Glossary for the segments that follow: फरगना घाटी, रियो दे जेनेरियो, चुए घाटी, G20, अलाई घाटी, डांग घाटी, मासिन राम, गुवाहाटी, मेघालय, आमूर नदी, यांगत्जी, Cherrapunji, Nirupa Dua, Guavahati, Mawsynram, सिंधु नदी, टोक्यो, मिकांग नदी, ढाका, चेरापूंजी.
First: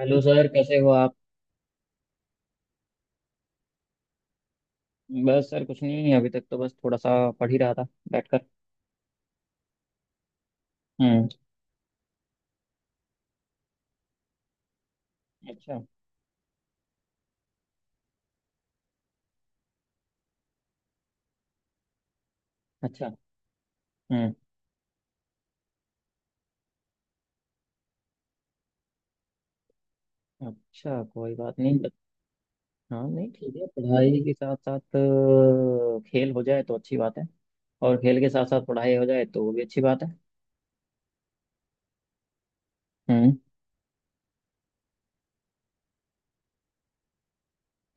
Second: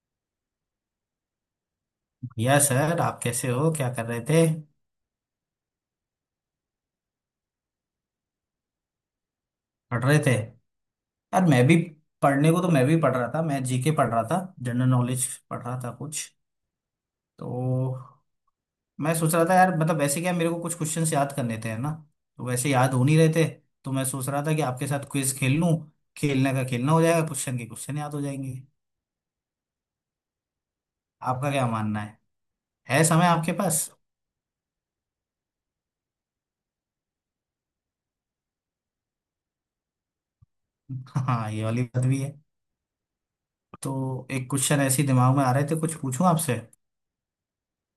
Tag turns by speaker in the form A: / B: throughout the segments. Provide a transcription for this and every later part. A: Hello sir, कैसे हो आप।
B: या सर, आप कैसे हो? क्या कर रहे थे?
A: बस सर, कुछ नहीं, अभी तक तो बस थोड़ा सा पढ़ ही रहा था बैठकर।
B: पढ़ रहे थे?
A: हम्म।
B: यार मैं भी। पढ़ने को तो मैं भी पढ़ रहा था, मैं जीके पढ़ रहा था, जनरल नॉलेज पढ़
A: अच्छा।
B: रहा था कुछ। तो मैं सोच रहा था यार, मतलब वैसे, क्या मेरे को कुछ क्वेश्चंस याद करने थे, है ना? तो वैसे याद हो
A: अच्छा।
B: नहीं रहे थे। तो मैं सोच
A: हम्म।
B: रहा था कि आपके साथ क्विज खेल लूं। खेलने का खेलना हो जाएगा, क्वेश्चन के क्वेश्चन याद हो जाएंगे।
A: अच्छा, कोई
B: आपका
A: बात
B: क्या
A: नहीं
B: मानना है?
A: हाँ,
B: है समय
A: नहीं
B: आपके
A: ठीक है,
B: पास?
A: पढ़ाई के साथ साथ खेल हो जाए तो अच्छी बात है। और खेल के साथ साथ पढ़ाई हो जाए तो वो भी अच्छी बात है।
B: हाँ, ये वाली बात भी है।
A: हम्म।
B: तो एक क्वेश्चन ऐसे ही दिमाग में आ रहे थे, कुछ पूछूं आपसे?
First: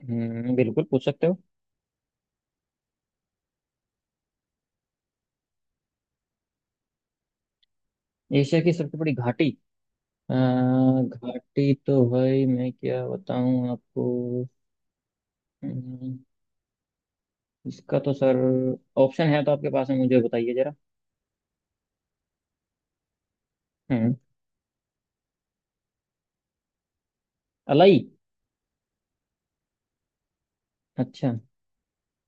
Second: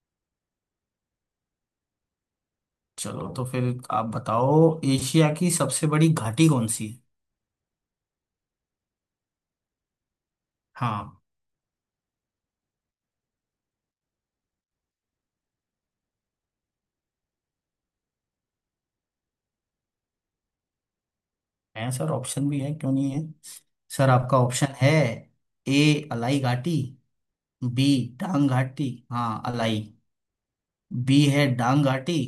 A: बिल्कुल पूछ सकते हो।
B: चलो तो फिर। आप बताओ, एशिया की सबसे बड़ी घाटी कौन सी है?
A: एशिया की सबसे बड़ी घाटी।
B: हाँ,
A: घाटी तो भाई, मैं क्या बताऊं आपको। हम्म, इसका तो सर, ऑप्शन है तो आपके पास में, मुझे बताइए जरा।
B: है सर, ऑप्शन भी है, क्यों नहीं है। सर
A: हम्म।
B: आपका ऑप्शन है, ए अलाई घाटी। B
A: Alai.
B: डांग घाटी, हाँ अलाई। बी
A: अच्छा।
B: है डांग घाटी।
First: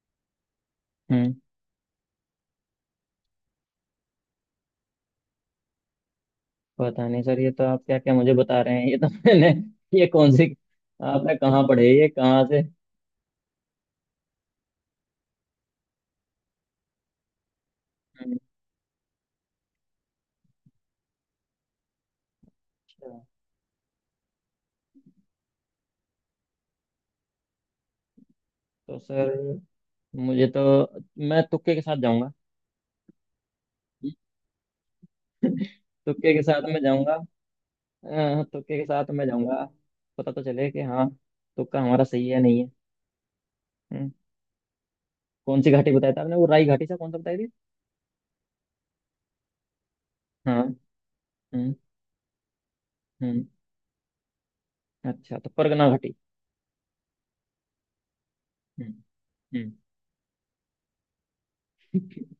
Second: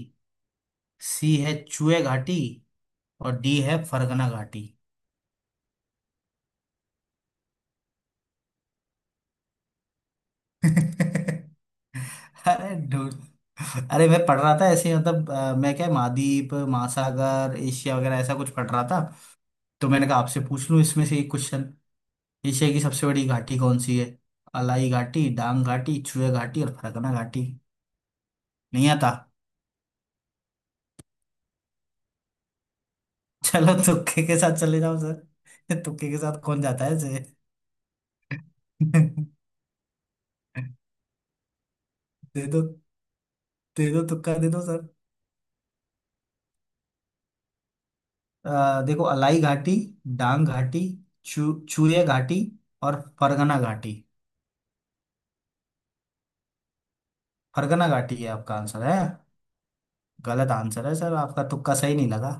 A: हम्म।
B: सी है चुए घाटी। और डी है फरगना घाटी।
A: पता नहीं सर, ये तो आप क्या क्या मुझे बता रहे हैं, ये तो मैंने ये कौन सी, आपने कहाँ पढ़े, ये कहाँ से।
B: अरे, अरे मैं पढ़ रहा था ऐसे, मतलब मैं क्या, महाद्वीप महासागर एशिया वगैरह ऐसा
A: हम्म,
B: कुछ पढ़ रहा था। तो मैंने कहा आपसे पूछ लूं इसमें से एक क्वेश्चन। एशिया की सबसे
A: अच्छा,
B: बड़ी घाटी कौन सी है? अलाई घाटी, डांग घाटी, चुए घाटी और फरकना घाटी। नहीं
A: तो
B: आता?
A: सर मुझे तो, मैं तुक्के के साथ जाऊंगा।
B: चलो तुक्के के साथ चले जाओ सर। तुक्के के
A: तुक्के
B: साथ
A: के साथ
B: कौन
A: मैं
B: जाता है
A: जाऊंगा।
B: ऐसे।
A: तुक्के के साथ मैं जाऊंगा। पता तो चले कि हाँ, तुक्का हमारा सही है,
B: दे
A: नहीं
B: दो,
A: है।
B: दे दो
A: हम्म,
B: तुक्का दे दो सर।
A: कौन सी घाटी बताया था आपने, वो राई घाटी से कौन सा बताई थी।
B: देखो, अलाई घाटी, डांग
A: हाँ।
B: घाटी, चू
A: हम्म।
B: चूरिया घाटी और
A: हम्म।
B: फरगना घाटी।
A: अच्छा, तो परगना घाटी।
B: फरगना घाटी है आपका आंसर
A: हम्म।
B: है? गलत आंसर है सर, आपका तुक्का सही नहीं लगा।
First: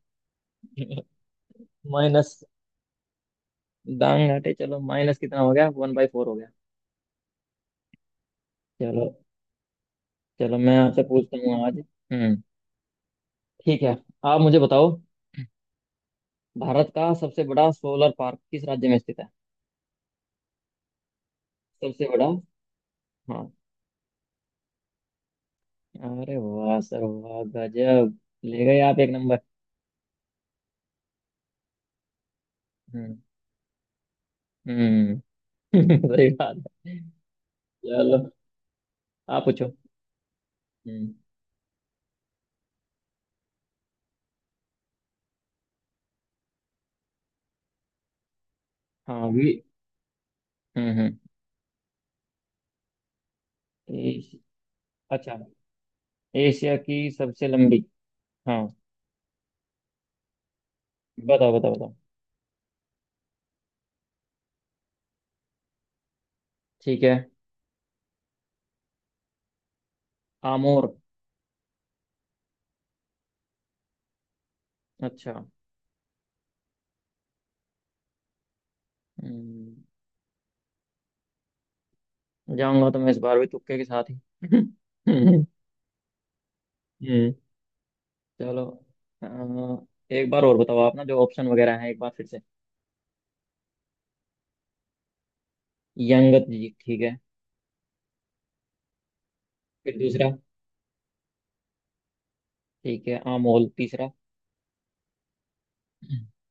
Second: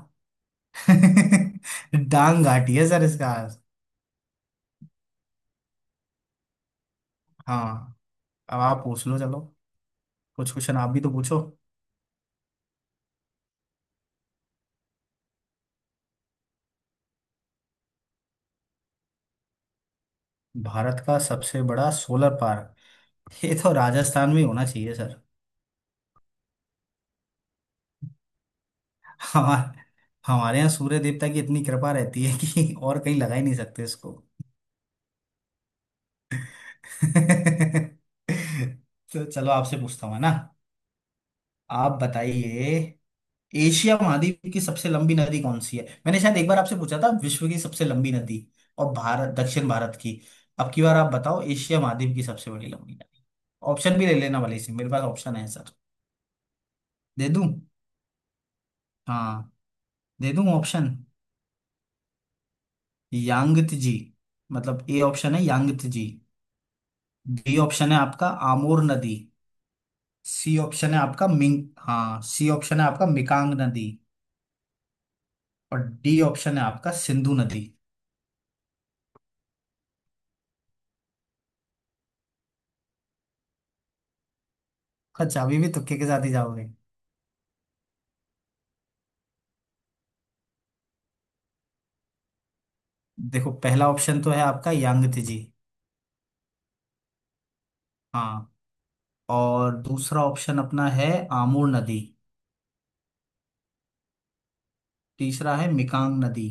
A: हम्म। माइनस।
B: डांग घाटी है सर इसका आंसर।
A: दांग घाटी। चलो, माइनस कितना हो गया, 1/4 हो गया।
B: हाँ, अब आप पूछ
A: चलो।
B: लो चलो। कुछ
A: चलो, मैं
B: क्वेश्चन आप भी
A: आपसे
B: तो
A: पूछता
B: पूछो।
A: हूँ आज। हम्म। ठीक है। आप मुझे बताओ, भारत का सबसे बड़ा सोलर पार्क किस राज्य में स्थित है।
B: भारत का सबसे बड़ा
A: सबसे बड़ा।
B: Solar park?
A: हाँ।
B: ये तो राजस्थान में होना चाहिए सर।
A: अरे वाह सर, वाह गजब। ले गए आप एक नंबर।
B: हमारे हमारे यहाँ सूर्य देवता की इतनी कृपा रहती है कि और
A: हम्म।
B: कहीं लगा ही नहीं सकते इसको।
A: हम्म। सही बात है। चलो।
B: तो
A: आप
B: चलो
A: पूछो।
B: आपसे पूछता हूँ, है ना?
A: हम्म।
B: आप बताइए, एशिया महाद्वीप की सबसे लंबी नदी कौन सी है? मैंने शायद एक बार आपसे पूछा था विश्व की सबसे लंबी नदी और
A: हाँ
B: भारत,
A: भी।
B: दक्षिण भारत की। अब की
A: हम्म।
B: बार
A: हम्म।
B: आप बताओ एशिया महाद्वीप की सबसे बड़ी लंबी नदी। ऑप्शन भी ले
A: एश,
B: लेना भले से, मेरे पास ऑप्शन
A: अच्छा,
B: है सर।
A: एशिया की
B: दे दूं?
A: सबसे लंबी। हाँ।
B: हाँ, दे दूं ऑप्शन।
A: बताओ बताओ बताओ।
B: यांगत्जी, मतलब ए ऑप्शन है यांगत्जी।
A: ठीक है।
B: बी ऑप्शन है आपका आमोर नदी।
A: आमोर।
B: सी ऑप्शन है आपका मिकांग नदी।
A: अच्छा।
B: और डी ऑप्शन है आपका सिंधु नदी।
A: हम्म, जाऊंगा तो मैं इस बार भी तुक्के के साथ
B: अच्छा,
A: ही।
B: अभी भी तुक्के के साथ ही जाओगे?
A: हम्म। चलो। अ, एक बार और बताओ आप ना, जो ऑप्शन वगैरह है एक बार फिर से।
B: देखो, पहला ऑप्शन तो है आपका यांगत्ze जी,
A: यंगत जी, ठीक है।
B: हाँ। और
A: फिर
B: दूसरा
A: दूसरा।
B: ऑप्शन अपना है आमूर नदी।
A: ठीक है, अमोल। तीसरा।
B: तीसरा है मिकांग नदी।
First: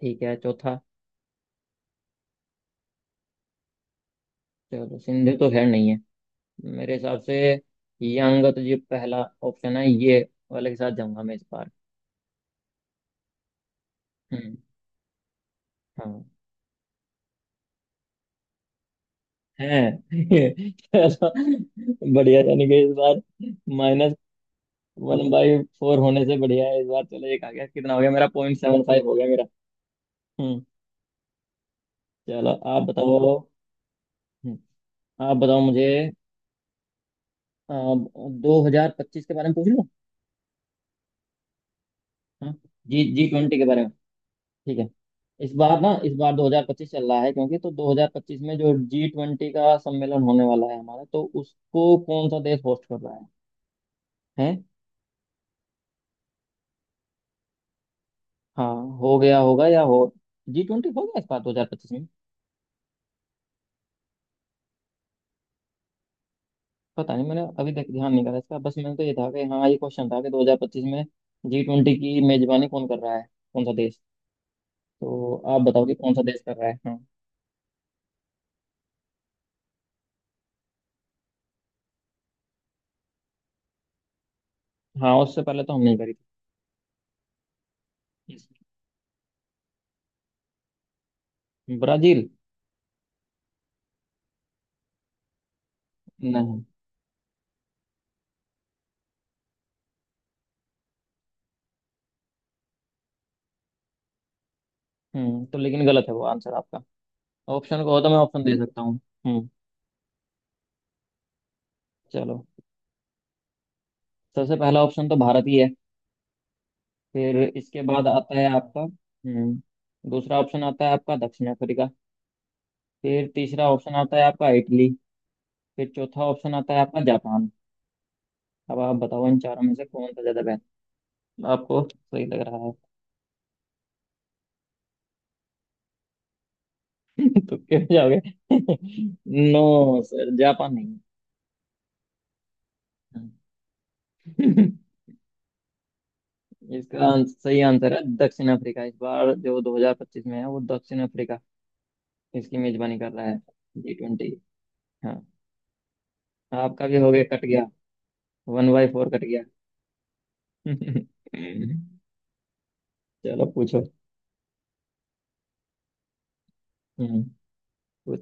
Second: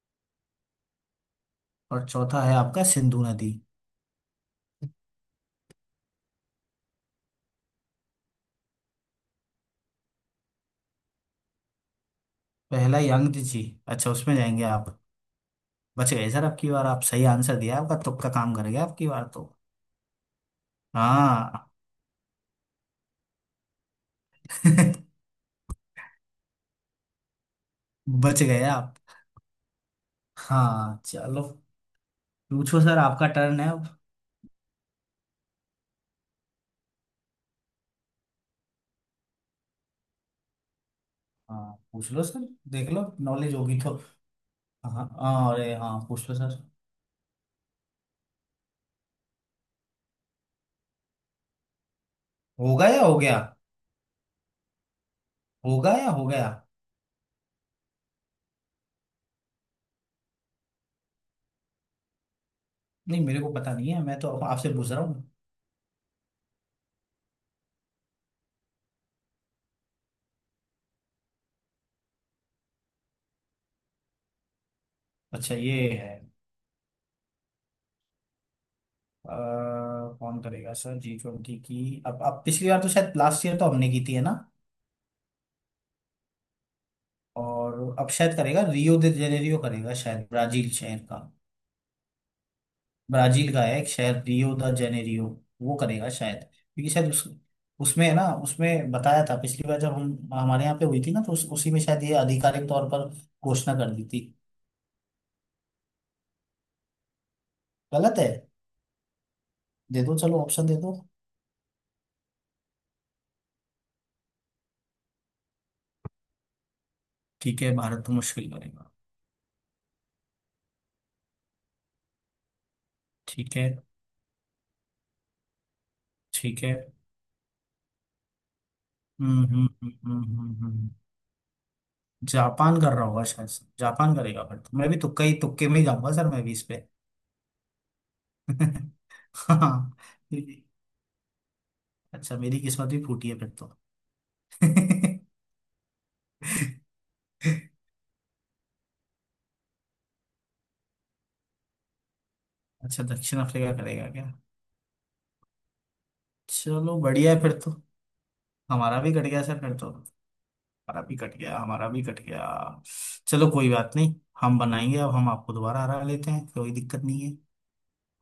A: ठीक है, चौथा।
B: और चौथा है आपका सिंधु नदी।
A: चलो, सिंधु तो खैर नहीं है मेरे हिसाब से। यंगत जी पहला ऑप्शन है, ये वाले के साथ जाऊंगा मैं इस बार।
B: पहला यांगत्ze जी? अच्छा, उसमें
A: हम्म।
B: जाएंगे आप? बच
A: हाँ।
B: गए सर, आपकी बार आप सही आंसर दिया, आपका तुक्का काम कर गया आपकी बार तो।
A: है।
B: हाँ।
A: चलो, बढ़िया, यानी कि इस बार माइनस 1/4 होने से बढ़िया है। इस बार चलो, एक आ गया, कितना हो गया मेरा,
B: बच
A: पॉइंट
B: गए
A: सेवन
B: आप।
A: फाइव हो गया मेरा। हम्म।
B: हाँ चलो।
A: चलो,
B: पूछो
A: आप
B: सर,
A: बताओ।
B: आपका टर्न है अब।
A: हम्म, आप बताओ मुझे, 2025 के बारे में पूछ लूँ।
B: हाँ पूछ लो सर,
A: हाँ।
B: देख
A: जी,
B: लो
A: जी
B: नॉलेज
A: ट्वेंटी के
B: होगी
A: बारे में।
B: तो।
A: ठीक है।
B: हाँ,
A: इस
B: हाँ, अरे
A: बार ना,
B: हाँ
A: इस
B: पूछ
A: बार
B: लो सर।
A: 2025 चल रहा है, क्योंकि तो 2025 में जो जी ट्वेंटी का सम्मेलन होने वाला है हमारा, तो उसको कौन सा देश होस्ट
B: होगा
A: कर
B: या
A: रहा
B: हो
A: है।
B: गया?
A: हैं।
B: होगा या हो गया?
A: हाँ, हो गया होगा या हो। जी ट्वेंटी हो गया इस बार 2025 में।
B: नहीं, मेरे को पता नहीं है, मैं तो आपसे पूछ रहा हूँ।
A: पता नहीं, मैंने अभी तक ध्यान नहीं करा इसका, बस मैंने तो ये था कि हाँ, ये क्वेश्चन था कि 2025 में जी ट्वेंटी की मेजबानी कौन कर रहा है, कौन सा देश। तो
B: अच्छा,
A: आप बताओ
B: ये
A: कि
B: है,
A: कौन सा देश कर रहा है, हाँ।
B: अ, कौन करेगा सर G20 की? अब पिछली बार तो शायद लास्ट ईयर तो हमने की थी, है ना?
A: हाँ, उससे पहले तो हम नहीं करी
B: और अब शायद
A: थी।
B: करेगा रियो दे जेनेरियो, करेगा शायद, ब्राजील शहर का।
A: ब्राजील।
B: ब्राजील का है एक शहर रियो द जेनेरियो। वो करेगा शायद,
A: नहीं।
B: क्योंकि शायद उस उसमें है ना, उसमें बताया था पिछली बार जब हम हमारे यहाँ पे हुई थी ना, तो उसी में शायद ये आधिकारिक तौर पर घोषणा कर दी थी।
A: तो लेकिन गलत है वो आंसर आपका। ऑप्शन को हो तो मैं
B: गलत है।
A: ऑप्शन दे सकता हूँ। हम्म।
B: दे दो, चलो ऑप्शन दे दो।
A: चलो। सबसे पहला ऑप्शन तो भारत ही है। फिर
B: ठीक है,
A: इसके
B: भारत
A: बाद
B: तो
A: आता है
B: मुश्किल
A: आपका
B: करेगा।
A: दूसरा ऑप्शन, आता है आपका दक्षिण अफ्रीका। फिर
B: ठीक है।
A: तीसरा ऑप्शन आता है आपका इटली। फिर चौथा ऑप्शन
B: ठीक
A: आता
B: है।
A: है आपका जापान। अब आप बताओ इन चारों में से कौन सा ज्यादा
B: हम्म।
A: बेहतर आपको सही लग रहा है।
B: जापान कर रहा होगा शायद से। जापान करेगा फिर तो मैं भी तुक्का ही तुक्के में ही जाऊंगा सर, मैं भी इस पे।
A: तो क्यों जाओगे।
B: हाँ।
A: नो सर, जापान नहीं
B: अच्छा मेरी किस्मत भी फूटी है फिर तो।
A: है। इसका सही आंसर है दक्षिण अफ्रीका, इस बार जो 2025 में है वो दक्षिण अफ्रीका इसकी मेजबानी
B: अच्छा
A: कर रहा है,
B: दक्षिण अफ्रीका
A: जी
B: करेगा क्या?
A: ट्वेंटी। हाँ। आपका भी
B: चलो
A: हो गया,
B: बढ़िया है
A: कट
B: फिर
A: गया,
B: तो।
A: वन बाई
B: हमारा
A: फोर
B: भी
A: कट
B: कट गया
A: गया।
B: सर फिर तो, हमारा भी कट गया, हमारा भी कट गया।
A: चलो,
B: चलो कोई
A: पूछो।
B: बात नहीं। हम बनाएंगे, अब हम आपको दोबारा हरा लेते हैं, कोई दिक्कत नहीं
A: हम्म।
B: है।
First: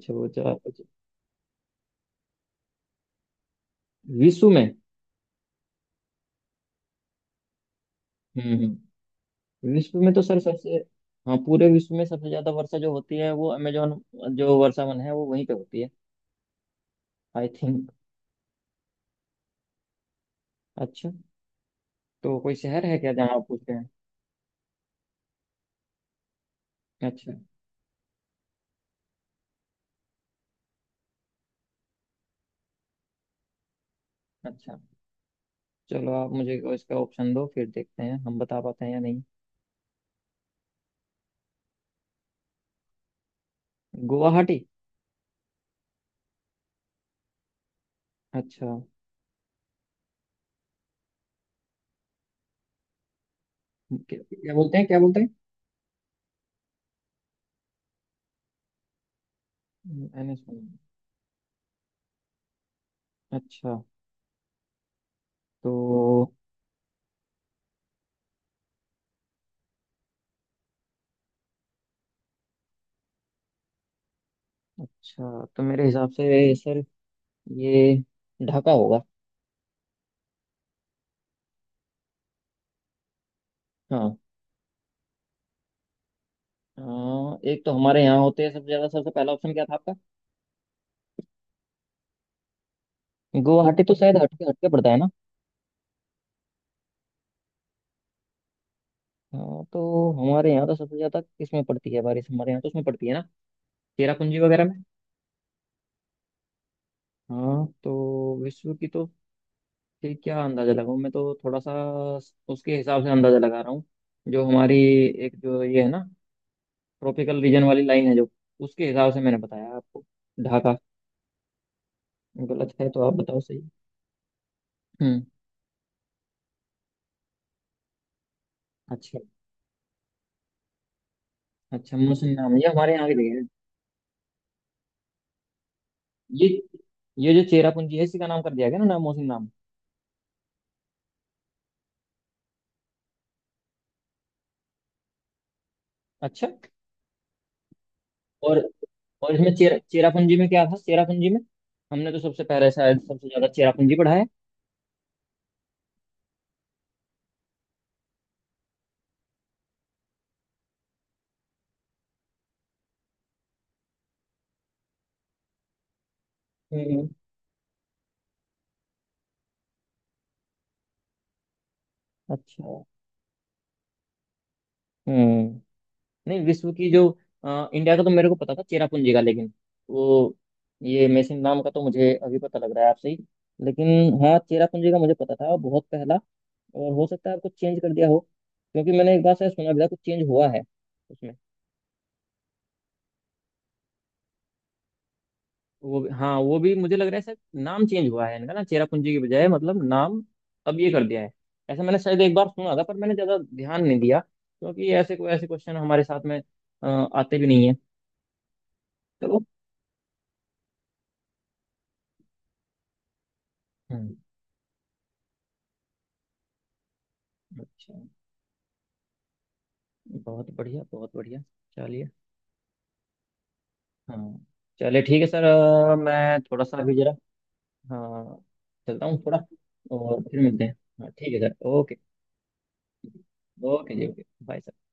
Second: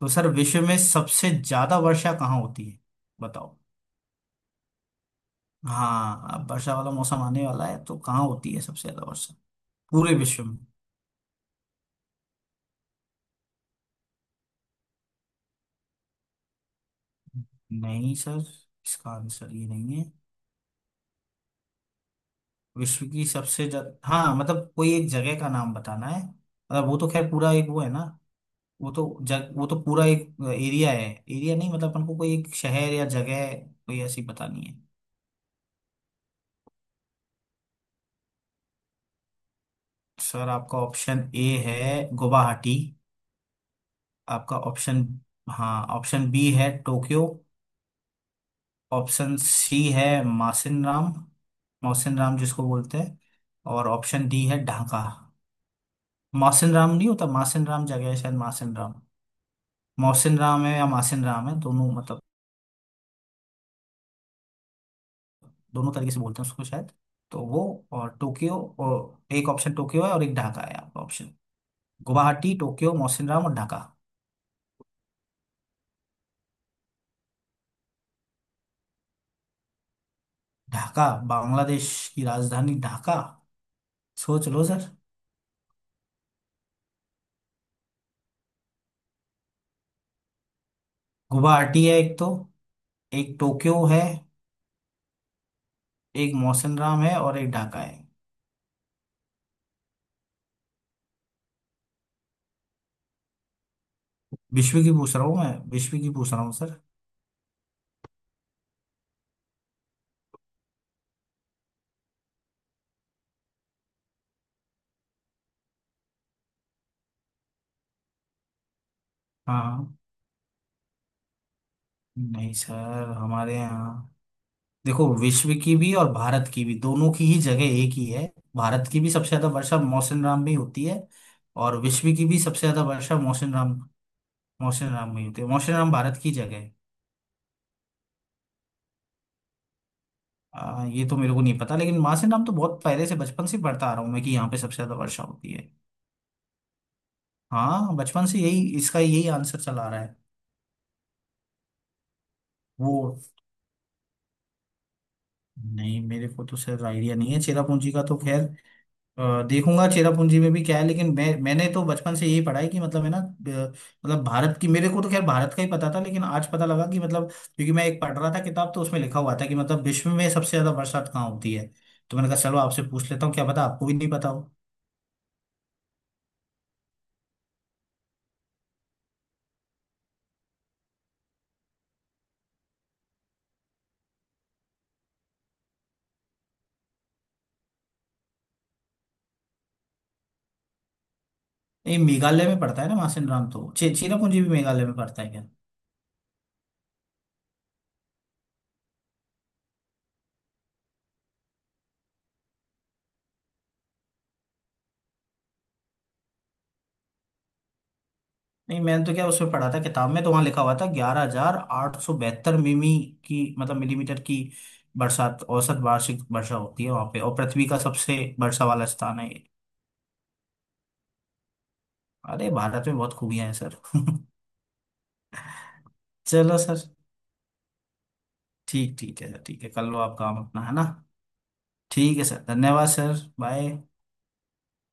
B: तो सर,
A: पूछो, आप
B: विश्व में
A: पूछो।
B: सबसे ज्यादा वर्षा कहाँ होती है, बताओ?
A: विश्व में।
B: हाँ अब वर्षा वाला मौसम आने वाला है, तो कहाँ
A: हम्म।
B: होती है सबसे
A: हम्म।
B: ज्यादा वर्षा?
A: विश्व में
B: पूरे
A: तो सर
B: विश्व में।
A: सबसे, हाँ पूरे विश्व में सबसे ज्यादा वर्षा जो होती है वो अमेजोन, जो वर्षावन है वो वहीं पे होती है, आई थिंक।
B: नहीं सर, इसका आंसर ये नहीं है।
A: अच्छा। तो कोई शहर है
B: विश्व
A: क्या
B: की
A: जहाँ आप पूछ
B: सबसे
A: रहे
B: ज्यादा, हाँ, मतलब कोई एक जगह का नाम बताना है, मतलब वो तो
A: हैं।
B: खैर
A: अच्छा।
B: पूरा एक वो है ना। वो तो पूरा एक एरिया है, एरिया नहीं, मतलब अपन को कोई एक शहर या जगह कोई ऐसी बतानी
A: अच्छा,
B: है।
A: चलो आप मुझे इसका ऑप्शन दो, फिर देखते हैं हम बता पाते हैं या नहीं।
B: सर आपका ऑप्शन ए है गुवाहाटी। आपका
A: गुवाहाटी।
B: ऑप्शन हाँ, ऑप्शन बी है टोक्यो।
A: अच्छा।
B: ऑप्शन सी है मासिन राम, मौसिन राम जिसको बोलते हैं। और
A: क्या
B: ऑप्शन डी
A: क्या
B: है
A: बोलते हैं, क्या
B: ढाका।
A: बोलते हैं।
B: मौसिन राम नहीं होता, मासिन राम, जगह है शायद मासिन राम।
A: मैंने
B: मौसिन राम है
A: सुना।
B: या मासिन राम है, दोनों, मतलब
A: अच्छा।
B: दोनों तरीके से
A: तो
B: बोलते हैं उसको शायद। तो वो, और टोक्यो, और एक ऑप्शन टोक्यो है और एक ढाका है आपका option. गुवाहाटी, टोक्यो, Mawsynram और ढाका।
A: अच्छा, तो मेरे हिसाब से सर, ये ढाका होगा।
B: ढाका? बांग्लादेश की राजधानी ढाका।
A: हाँ।
B: सोच लो सर।
A: अ, एक तो हमारे यहाँ होते हैं सबसे ज्यादा, सबसे पहला ऑप्शन क्या था आपका।
B: गुवाहाटी है एक तो, एक
A: गुवाहाटी
B: टोक्यो
A: तो
B: है,
A: शायद हटके हटके पड़ता है ना।
B: एक मौसिन राम है और एक ढाका है।
A: हाँ, तो हमारे यहाँ तो सबसे ज्यादा किसमें पड़ती है बारिश, हमारे यहाँ तो उसमें पड़ती है ना, चेरापूंजी वगैरह
B: विश्व
A: में।
B: की पूछ रहा हूँ, मैं विश्व की पूछ रहा हूँ सर।
A: हाँ, तो विश्व की तो, कि क्या अंदाजा लगाऊं मैं तो, थोड़ा सा उसके हिसाब से अंदाजा लगा रहा हूँ, जो हमारी एक जो ये है ना, ट्रॉपिकल रीजन वाली लाइन है जो, उसके हिसाब से मैंने बताया
B: हाँ।
A: आपको। ढाका।
B: नहीं
A: गलत है तो
B: सर
A: आप बताओ
B: हमारे
A: सही।
B: यहाँ। देखो,
A: हम्म।
B: विश्व की भी और भारत की भी, दोनों की ही जगह एक ही है। भारत की भी
A: अच्छा।
B: सबसे ज्यादा वर्षा मौसम राम में ही होती है। और
A: अच्छा,
B: विश्व की
A: मोहसिन
B: भी
A: नाम
B: सबसे
A: ये
B: ज्यादा
A: हमारे यहाँ की
B: वर्षा
A: जगह है।
B: मौसम राम में ही होती है। मौसम राम भारत की
A: ये
B: जगह है।
A: ये जो चेरापूंजी है इसी का नाम कर दिया गया ना, नाम मोहसिन नाम।
B: ये तो मेरे को नहीं पता, लेकिन मासिन राम तो बहुत पहले से, बचपन से पढ़ता आ रहा हूँ मैं, कि यहाँ पे सबसे ज्यादा वर्षा होती है।
A: अच्छा।
B: हाँ बचपन से
A: और
B: यही, इसका यही
A: और इसमें
B: आंसर चला आ रहा है।
A: चेरापूंजी में क्या था, चेरापूंजी में हमने तो सबसे पहले
B: वो,
A: शायद सबसे ज्यादा चेरापूंजी पढ़ा है।
B: नहीं, मेरे को तो सर आइडिया नहीं है चेरापूंजी का तो खैर। देखूंगा चेरापूंजी में भी क्या है, लेकिन मैं, मैंने तो बचपन से यही पढ़ा है कि मतलब, है ना, मतलब भारत की मेरे को तो खैर भारत का ही पता था, लेकिन आज पता लगा कि
A: हम्म।
B: मतलब, क्योंकि मैं एक पढ़ रहा था किताब, तो उसमें लिखा हुआ था कि मतलब विश्व में सबसे ज्यादा बरसात कहाँ होती है। तो मैंने कहा चलो
A: अच्छा।
B: आपसे पूछ लेता हूँ, क्या पता आपको भी नहीं पता हो।
A: हम्म। नहीं, विश्व की जो, इंडिया का तो मेरे को पता था चेरापूंजी का, लेकिन वो, ये मेसिन नाम का तो मुझे अभी पता लग रहा है आपसे ही, लेकिन हाँ, चेरापूंजी का मुझे पता था बहुत पहला। और हो सकता है आपको चेंज कर दिया हो, क्योंकि मैंने एक बार शायद सुना भी था कुछ चेंज हुआ है उसमें।
B: ये मेघालय में पड़ता है ना मासिन राम, तो चेरापूंजी भी मेघालय में पड़ता है क्या?
A: वो भी, हाँ वो भी मुझे लग रहा है सर, नाम चेंज हुआ है इनका ना, चेरापूंजी की बजाय मतलब नाम अब ये कर दिया है। ऐसा मैंने शायद एक बार सुना था, पर मैंने ज़्यादा ध्यान नहीं दिया क्योंकि ऐसे कोई ऐसे क्वेश्चन हमारे साथ में आते भी नहीं है।
B: नहीं, मैंने तो क्या
A: चलो।
B: उसमें पढ़ा था किताब में, तो वहां लिखा हुआ था 11,872 मिमी की, मतलब
A: हम्म,
B: मिलीमीटर की बरसात, औसत वार्षिक वर्षा होती है वहां पे, और पृथ्वी का
A: अच्छा,
B: सबसे वर्षा वाला स्थान है ये।
A: बहुत बढ़िया, बहुत बढ़िया। चलिए।
B: अरे भारत में बहुत खूबियां हैं सर।
A: हाँ, चलिए ठीक है सर, मैं
B: चलो
A: थोड़ा सा
B: सर।
A: अभी जरा। हाँ,
B: ठीक,
A: चलता हूँ
B: ठीक है
A: थोड़ा
B: सर, ठीक है, कर लो आप
A: और
B: काम
A: फिर
B: अपना,
A: मिलते
B: है
A: हैं।
B: ना?
A: हाँ ठीक है सर, ओके।
B: ठीक है सर, धन्यवाद सर। बाय।
A: ओके जी, ओके, बाय।